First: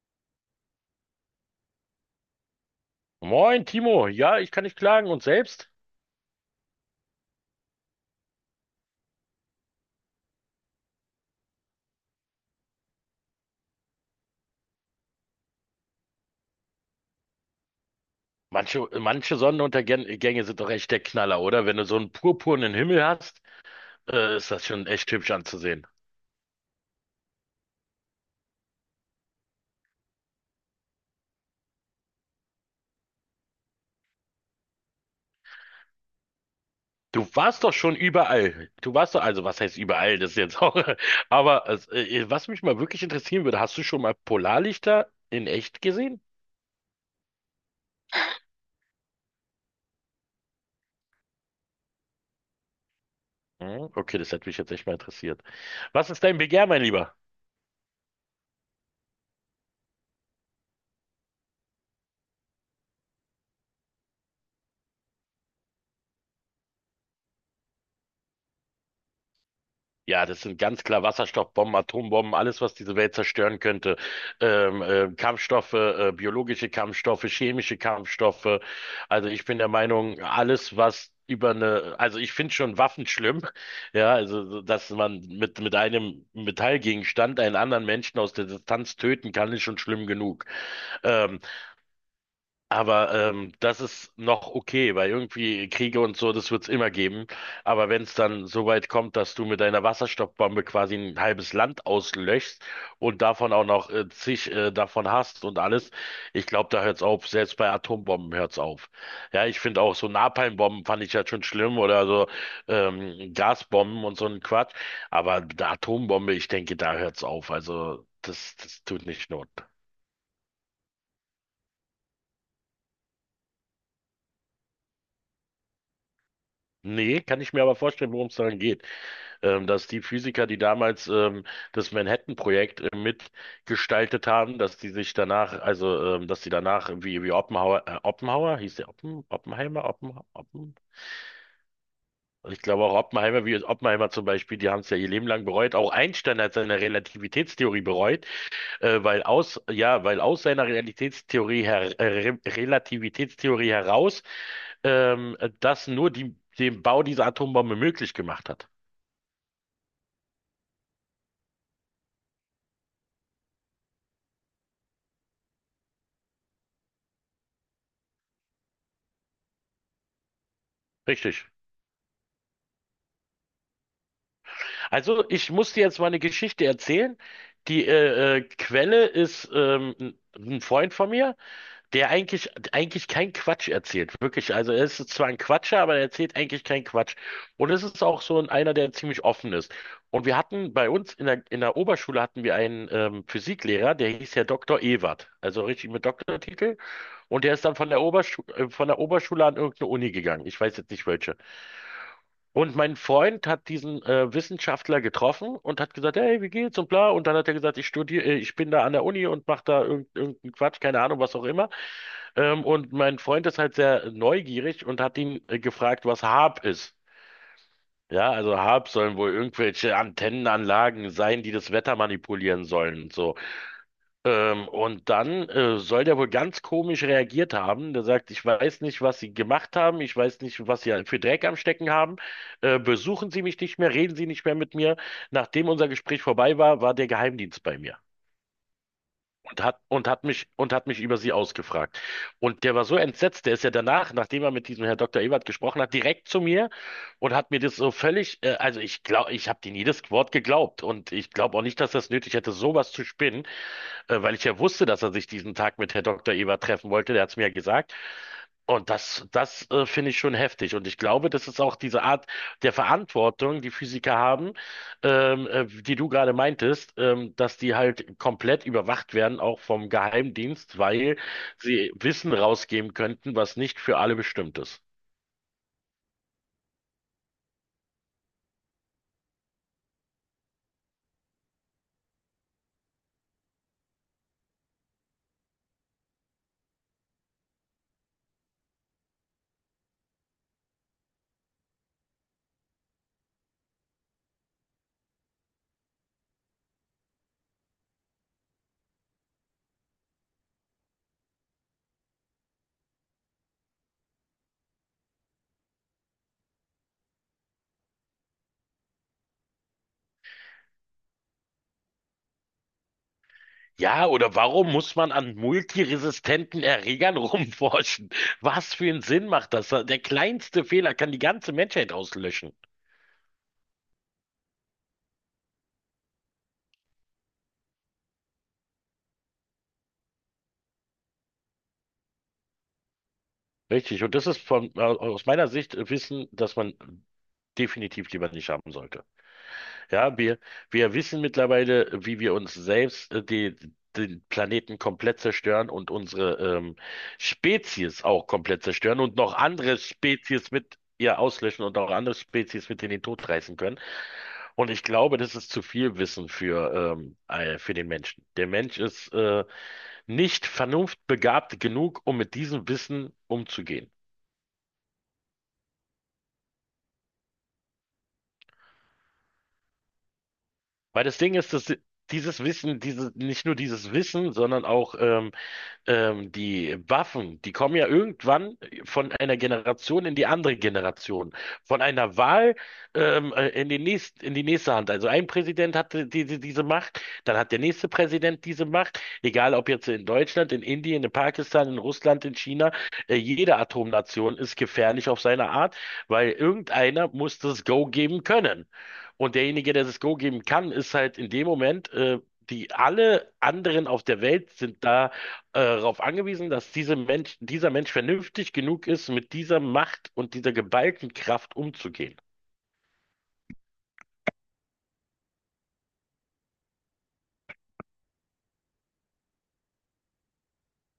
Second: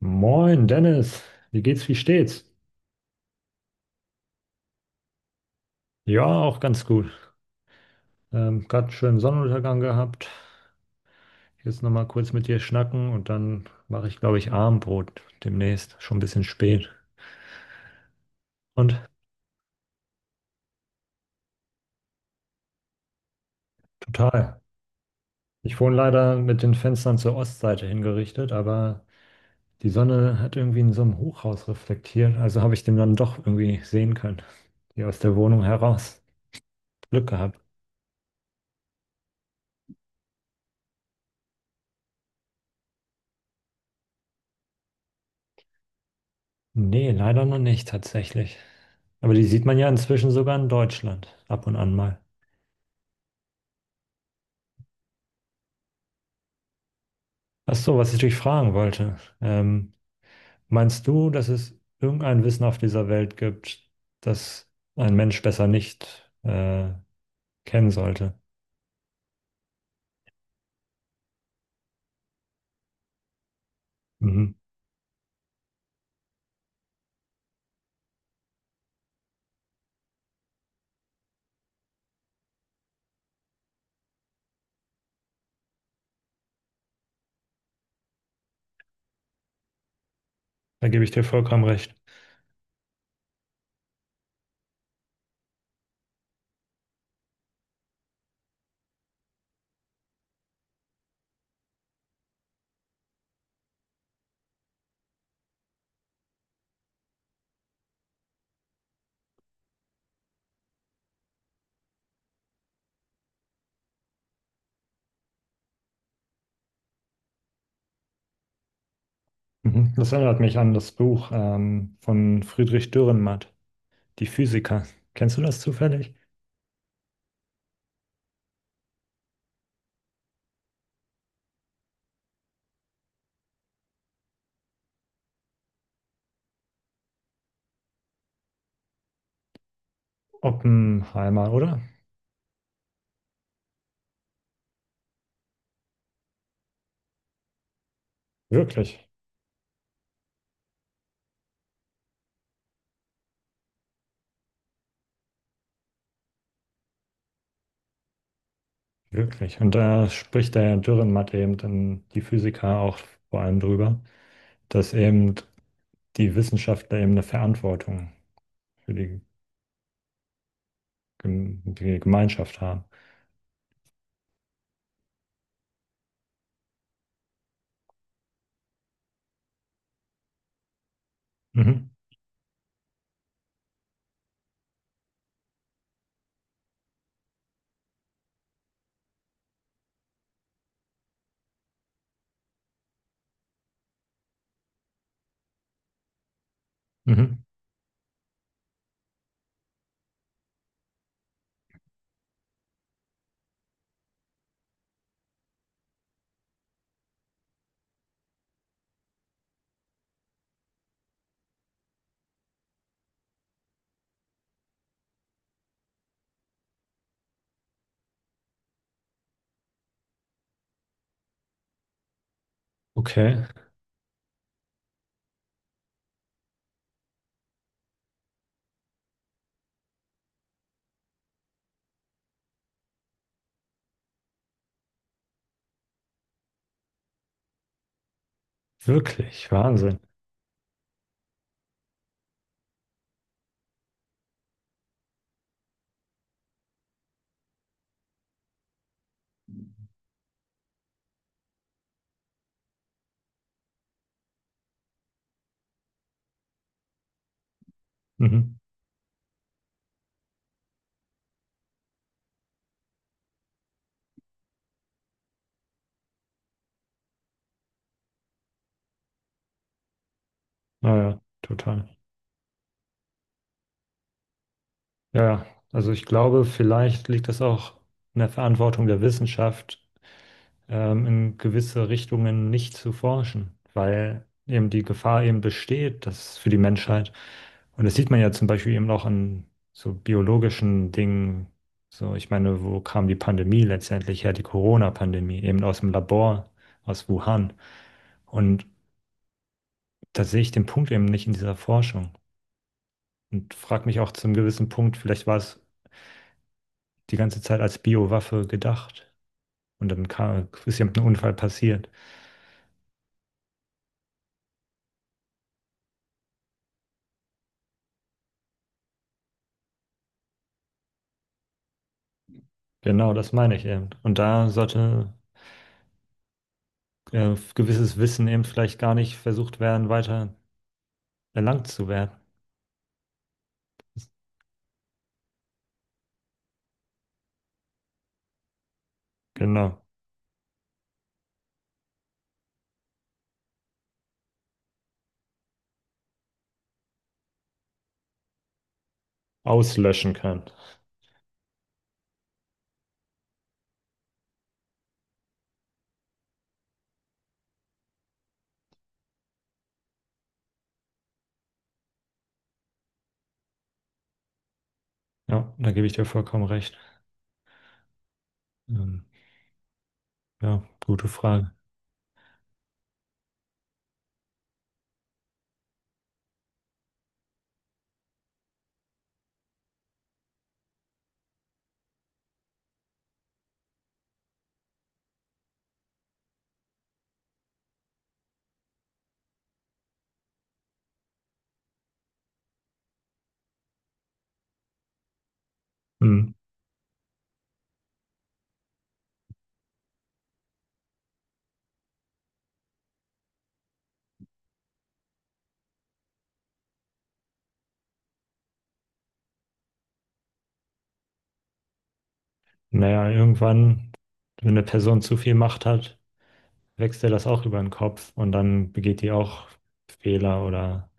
Moin Dennis, wie geht's, wie steht's? Moin, Timo. Ja, ich kann nicht klagen. Und selbst? Ja, auch ganz gut. Gerade einen schönen Sonnenuntergang gehabt. Jetzt nochmal kurz mit dir schnacken und dann mache ich, glaube ich, Abendbrot demnächst. Schon ein bisschen spät. Manche, Und manche Sonnenuntergänge sind doch echt der Knaller, oder? Wenn du so einen purpurnen Himmel hast, ist total. das schon echt hübsch Ich anzusehen. wohne leider mit den Fenstern zur Ostseite hingerichtet, aber die Sonne hat irgendwie in so einem Hochhaus reflektiert. Also habe ich den dann doch irgendwie sehen können. Hier aus der Wohnung heraus. Du Glück gehabt. warst doch schon überall. Du warst doch, also was heißt überall, das ist jetzt auch. Aber was mich mal wirklich interessieren würde, hast du schon mal Polarlichter in echt gesehen? Nee, leider noch nicht tatsächlich. Aber die sieht man ja inzwischen sogar in Deutschland ab und an mal. Hm, okay, das hätte mich jetzt echt mal interessiert. Was ist dein Begehr, mein Lieber? Ach so, was ich dich fragen wollte. Meinst du, dass es irgendein Wissen auf dieser Welt gibt, das ein Mensch besser nicht kennen sollte? Ja, das sind ganz klar Wasserstoffbomben, Atombomben, alles, was diese Welt zerstören könnte. Mhm. Kampfstoffe, biologische Kampfstoffe, chemische Kampfstoffe. Also ich bin der Meinung, alles, was über eine, also ich finde schon Waffen schlimm, ja, also so, dass man mit einem Metallgegenstand einen anderen Menschen aus der Distanz töten kann, ist schon schlimm genug. Da gebe ich dir Ähm, vollkommen recht. aber das ist noch okay, weil irgendwie Kriege und so, das wird's immer geben. Aber wenn es dann so weit kommt, dass du mit deiner Wasserstoffbombe quasi ein halbes Land auslöschst und davon auch noch zig davon hast und alles, ich glaube, da hört's auf. Selbst bei Atombomben hört's auf. Ja, ich finde auch so Napalmbomben fand ich ja schon schlimm oder so Gasbomben und so ein Quatsch. Aber die Atombombe, ich denke, da hört's auf. Also das tut nicht Not. Mhm. Das erinnert mich an das Buch von Friedrich Dürrenmatt, Die Physiker. Kennst du das zufällig? Nee, kann ich mir aber vorstellen, worum es daran geht. Dass die Physiker, die damals das Manhattan-Projekt mitgestaltet haben, dass die sich danach, also dass die danach wie Oppenhauer, Oppenhauer, hieß der Oppen, Oppenheimer, Oppen, Oppen? Oppenheimer, oder? Ich glaube auch Oppenheimer, wie Oppenheimer zum Beispiel, die haben es ja ihr Leben lang bereut. Auch Einstein hat seine Relativitätstheorie bereut, Wirklich. weil aus, ja, weil aus seiner Realitätstheorie her, Re Relativitätstheorie heraus das nur die, den Bau dieser Atombombe möglich gemacht hat. Wirklich. Und da spricht der Dürrenmatt eben dann die Physiker auch vor allem drüber, dass eben die Wissenschaftler eben eine Verantwortung für die, Richtig. Die Gemeinschaft haben. Also, ich muss dir jetzt mal eine Geschichte erzählen. Die Quelle ist ein Freund von mir, Mhm. der eigentlich keinen Quatsch erzählt. Wirklich. Also, er ist zwar ein Quatscher, aber er erzählt eigentlich keinen Quatsch. Und es ist auch so einer, der ziemlich offen ist. Und wir hatten bei uns in der Oberschule hatten wir einen Physiklehrer, der hieß ja Doktor Ewert, also richtig mit Doktortitel. Mhm. Und der ist dann von der Oberschule, an irgendeine Uni gegangen. Ich weiß jetzt nicht welche. Und mein Freund hat diesen Wissenschaftler getroffen und hat gesagt, hey, wie geht's und bla. Und dann hat er gesagt, ich studiere, ich bin da an der Uni und mache da irgendeinen Quatsch, keine Ahnung, was auch immer. Und mein Freund ist halt sehr neugierig und hat ihn gefragt, was HAAP ist. Ja, also HAAP sollen wohl irgendwelche Antennenanlagen sein, die das Wetter manipulieren sollen und so. Okay. Und dann soll der wohl ganz komisch reagiert haben. Der sagt, ich weiß nicht, was Sie gemacht haben, ich weiß nicht, was Sie für Dreck am Stecken haben. Besuchen Sie mich nicht mehr, reden Sie nicht mehr mit mir. Nachdem unser Gespräch vorbei war, war der Geheimdienst bei mir Wirklich. und Wahnsinn. Hat mich über Sie ausgefragt. Und der war so entsetzt, der ist ja danach, nachdem er mit diesem Herr Dr. Ebert gesprochen hat, direkt zu mir und hat mir das so völlig, also ich glaube, ich habe denen jedes Wort geglaubt und ich glaube auch nicht, dass das nötig hätte, sowas zu spinnen weil ich ja wusste, dass er sich diesen Tag mit Herr Doktor Eber treffen wollte. Der hat es mir ja gesagt. Mhm. Und das finde ich schon heftig. Und ich glaube, das ist auch diese Art der Verantwortung, die Physiker haben, die du gerade meintest, dass die halt komplett überwacht werden, auch vom Geheimdienst, weil Naja, sie total. Wissen rausgeben könnten, was nicht für alle bestimmt ist. Ja, also ich glaube, vielleicht liegt das auch in der Verantwortung der Wissenschaft, in gewisse Richtungen nicht zu forschen, weil eben die Gefahr eben besteht, dass für die Menschheit, und das sieht man ja zum Beispiel eben auch an so biologischen Dingen, so ich meine, wo kam die Pandemie letztendlich her, die Corona-Pandemie, eben aus dem Labor, aus Wuhan. Und da sehe ich den Punkt eben nicht in dieser Forschung und frage mich auch zum gewissen Punkt, vielleicht war es die ganze Zeit als Biowaffe gedacht. Und dann kam, ist eben ein Unfall passiert. Ja, oder warum muss man an multiresistenten Erregern rumforschen? Was für einen Sinn macht das? Der kleinste Fehler kann die ganze Menschheit auslöschen. Genau, das meine ich eben. Und da sollte gewisses Wissen eben vielleicht gar nicht versucht werden, weiter erlangt zu werden. Richtig, und das ist von, aus meiner Sicht Wissen, das man definitiv lieber nicht haben sollte. Genau. Ja, wir wissen mittlerweile, wie wir uns selbst den Planeten komplett zerstören und unsere Spezies auch komplett zerstören und noch andere Auslöschen kann. Spezies mit ihr auslöschen und auch andere Spezies mit in den Tod reißen können. Und ich glaube, das ist zu viel Wissen für den Menschen. Der Mensch ist nicht vernunftbegabt genug, um mit diesem Wissen umzugehen. Ja, da gebe ich dir vollkommen recht. Ähm, ja, Weil gute das Ding Frage. ist, dass dieses Wissen, diese, nicht nur dieses Wissen, sondern auch die Waffen, die kommen ja irgendwann von einer Generation in die andere Generation, von einer Wahl in die nächste Hand. Also ein Präsident hatte diese Macht, dann hat der nächste Präsident diese Macht, egal ob jetzt in Deutschland, in Indien, in Pakistan, in Russland, in China, jede Atomnation ist gefährlich auf seine Art, weil Hm. irgendeiner muss das Go geben können. Und derjenige, der das Go geben kann, ist halt in dem Moment, die alle anderen auf der Welt sind da darauf angewiesen, dass dieser Mensch vernünftig genug ist, mit dieser Macht und dieser geballten Kraft umzugehen. Naja, irgendwann, wenn eine Person zu viel Macht hat, wächst ihr das auch über den Kopf und dann begeht die auch Fehler oder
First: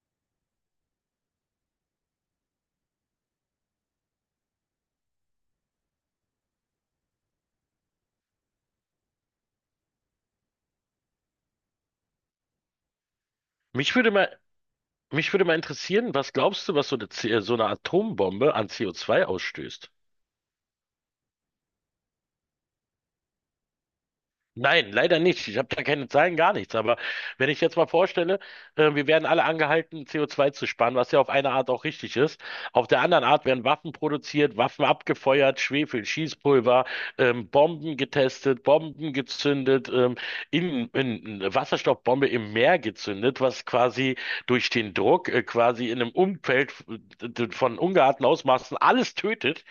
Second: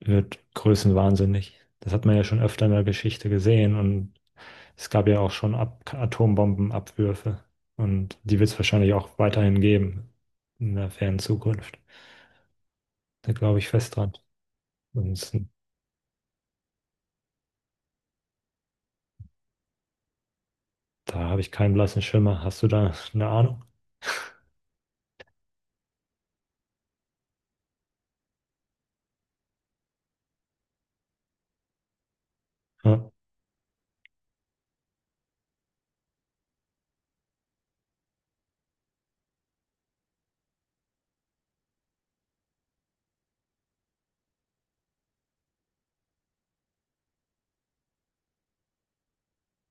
wird größenwahnsinnig. Das hat man ja schon öfter in der Geschichte gesehen und es gab ja auch schon Ab Atombombenabwürfe und die wird es wahrscheinlich auch weiterhin geben in der fernen Zukunft. Da glaube ich Mich fest würde dran. mal, Und mich würde mal interessieren, was glaubst du, was so so eine Atombombe an CO2 ausstößt? da habe ich keinen blassen Schimmer. Hast du da eine Ahnung? Nein, leider nicht. Ich habe da keine Zahlen, gar nichts. Aber wenn ich jetzt mal vorstelle, wir werden alle angehalten, CO2 zu sparen, was ja auf eine Art auch richtig ist. Auf der Ja, anderen Art werden Waffen produziert, Waffen abgefeuert, Schwefel, Schießpulver, Bomben getestet, Bomben gezündet, eine Wasserstoffbombe im Meer gezündet, was quasi durch den Druck, quasi in einem Umfeld von ungeahnten Ausmaßen alles tötet,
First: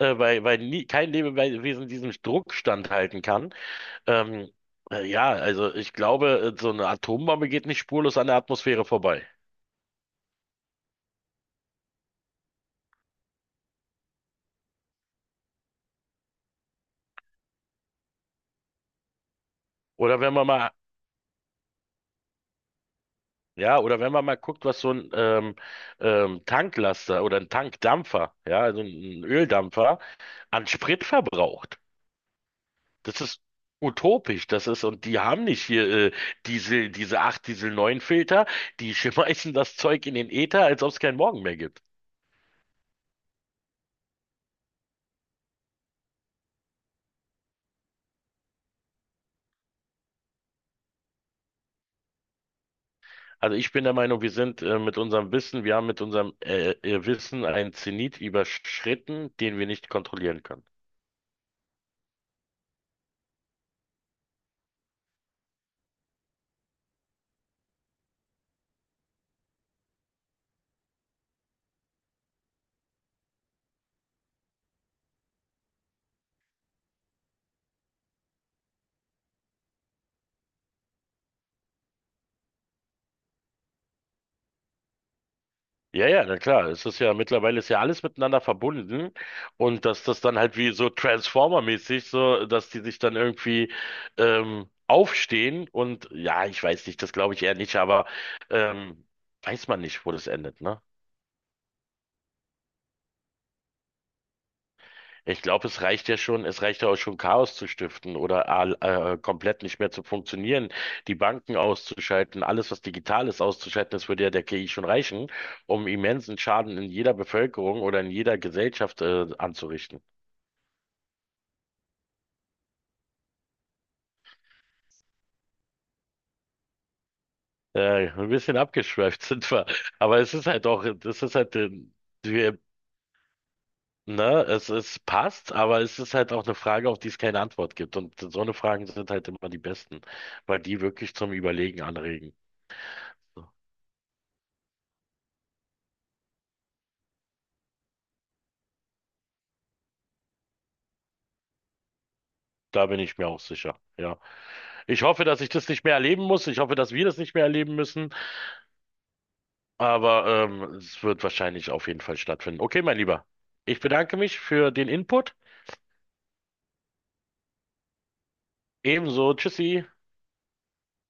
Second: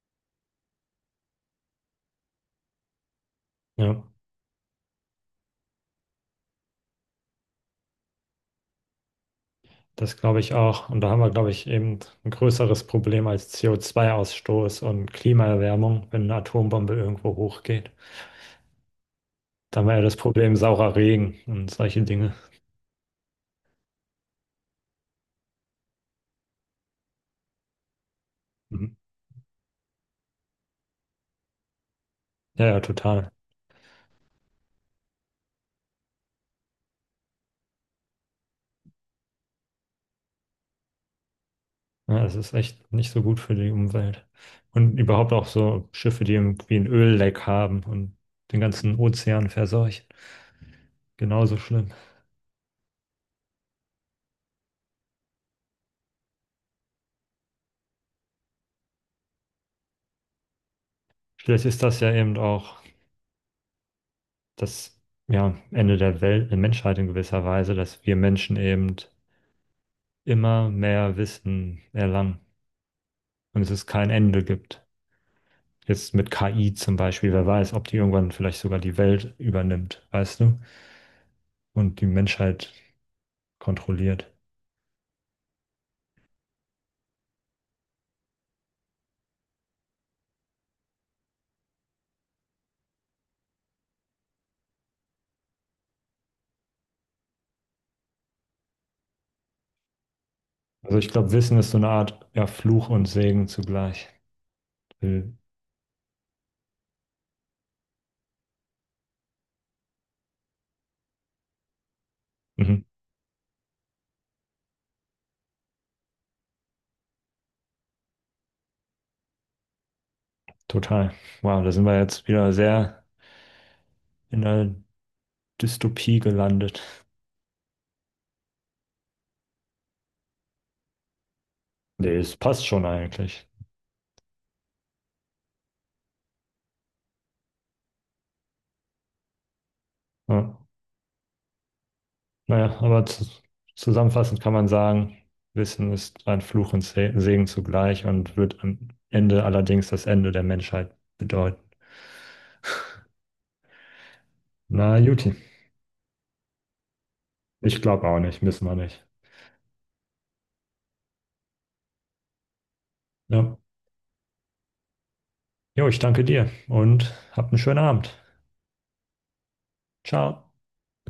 weil nie, kein Lebewesen diesen Druck standhalten kann. ja, Ähm, ja, also ich glaube, so eine Atombombe geht nicht spurlos an der Atmosphäre vorbei. das glaube ich auch. Und da haben wir, glaube ich, eben ein größeres Problem als CO2-Ausstoß und Klimaerwärmung, wenn eine Atombombe irgendwo hochgeht. Da haben wir ja das Oder wenn man Problem mal, saurer Regen und solche Dinge. ja, oder wenn man mal guckt, was so ein Tanklaster oder ein Tankdampfer, ja, also Mhm. ein Öldampfer an Sprit verbraucht. Ja, ja, Das total. ist utopisch, und die haben nicht hier Diesel, diese 8 Diesel 9 Filter, die schmeißen das Zeug in den Äther, als ob es keinen Morgen mehr gibt. Ja, es ist echt nicht so gut für die Umwelt. Und überhaupt auch so Schiffe, die irgendwie ein Ölleck haben und den ganzen Ozean verseuchen. Genauso schlimm. Also ich bin der Meinung, wir sind mit unserem Wissen, wir haben mit unserem Wissen einen Zenit überschritten, den wir nicht kontrollieren können. Vielleicht ist das ja eben auch das, ja, Ende der Welt, der Menschheit in gewisser Weise, dass wir Menschen eben immer mehr Wissen erlangen und es ist kein Ende gibt. Jetzt mit KI zum Beispiel, wer weiß, ob die irgendwann vielleicht sogar die Welt übernimmt, weißt du, und die Menschheit kontrolliert. Ja, ja, na klar. Es ist ja mittlerweile ist ja alles miteinander verbunden und dass das dann halt wie so Transformer-mäßig so, dass die sich dann irgendwie aufstehen und ja, ich weiß nicht, das glaube ich eher nicht, aber ähm, weiß man nicht, wo das endet, ne? Also ich glaube, Wissen ist so eine Art, ja, Fluch und Segen zugleich. Mhm. Ich glaube, es reicht ja auch schon, Chaos zu stiften oder komplett nicht mehr zu funktionieren, die Banken auszuschalten, alles, was Mhm. digital ist, auszuschalten, das würde ja der KI schon reichen, um immensen Schaden in jeder Bevölkerung oder in jeder Gesellschaft anzurichten. Total. Wow, da sind wir jetzt wieder sehr in der Dystopie gelandet. Ein bisschen abgeschweift sind wir, aber es ist halt auch, das ist halt, Nee, es wir, passt schon eigentlich. ne, es passt, aber es ist halt auch eine Frage, auf die es keine Antwort gibt. Und so eine Fragen sind halt immer die besten, Ja. weil die wirklich zum Überlegen anregen. Naja, aber zu, So. zusammenfassend kann man sagen, Wissen ist ein Fluch und Segen zugleich und wird am Ende allerdings das Ende der Menschheit bedeuten. Da bin ich mir auch sicher. Ja. Na, Ich hoffe, Juti, dass ich das nicht mehr erleben muss. Ich hoffe, dass wir das nicht mehr erleben ich glaube müssen. auch nicht, müssen wir nicht. Aber es wird wahrscheinlich auf jeden Fall stattfinden. Okay, mein Lieber. Ja. Ich bedanke mich für den Input. Jo, ich danke dir und habt einen schönen Abend. Ebenso. Tschüssi. Ciao.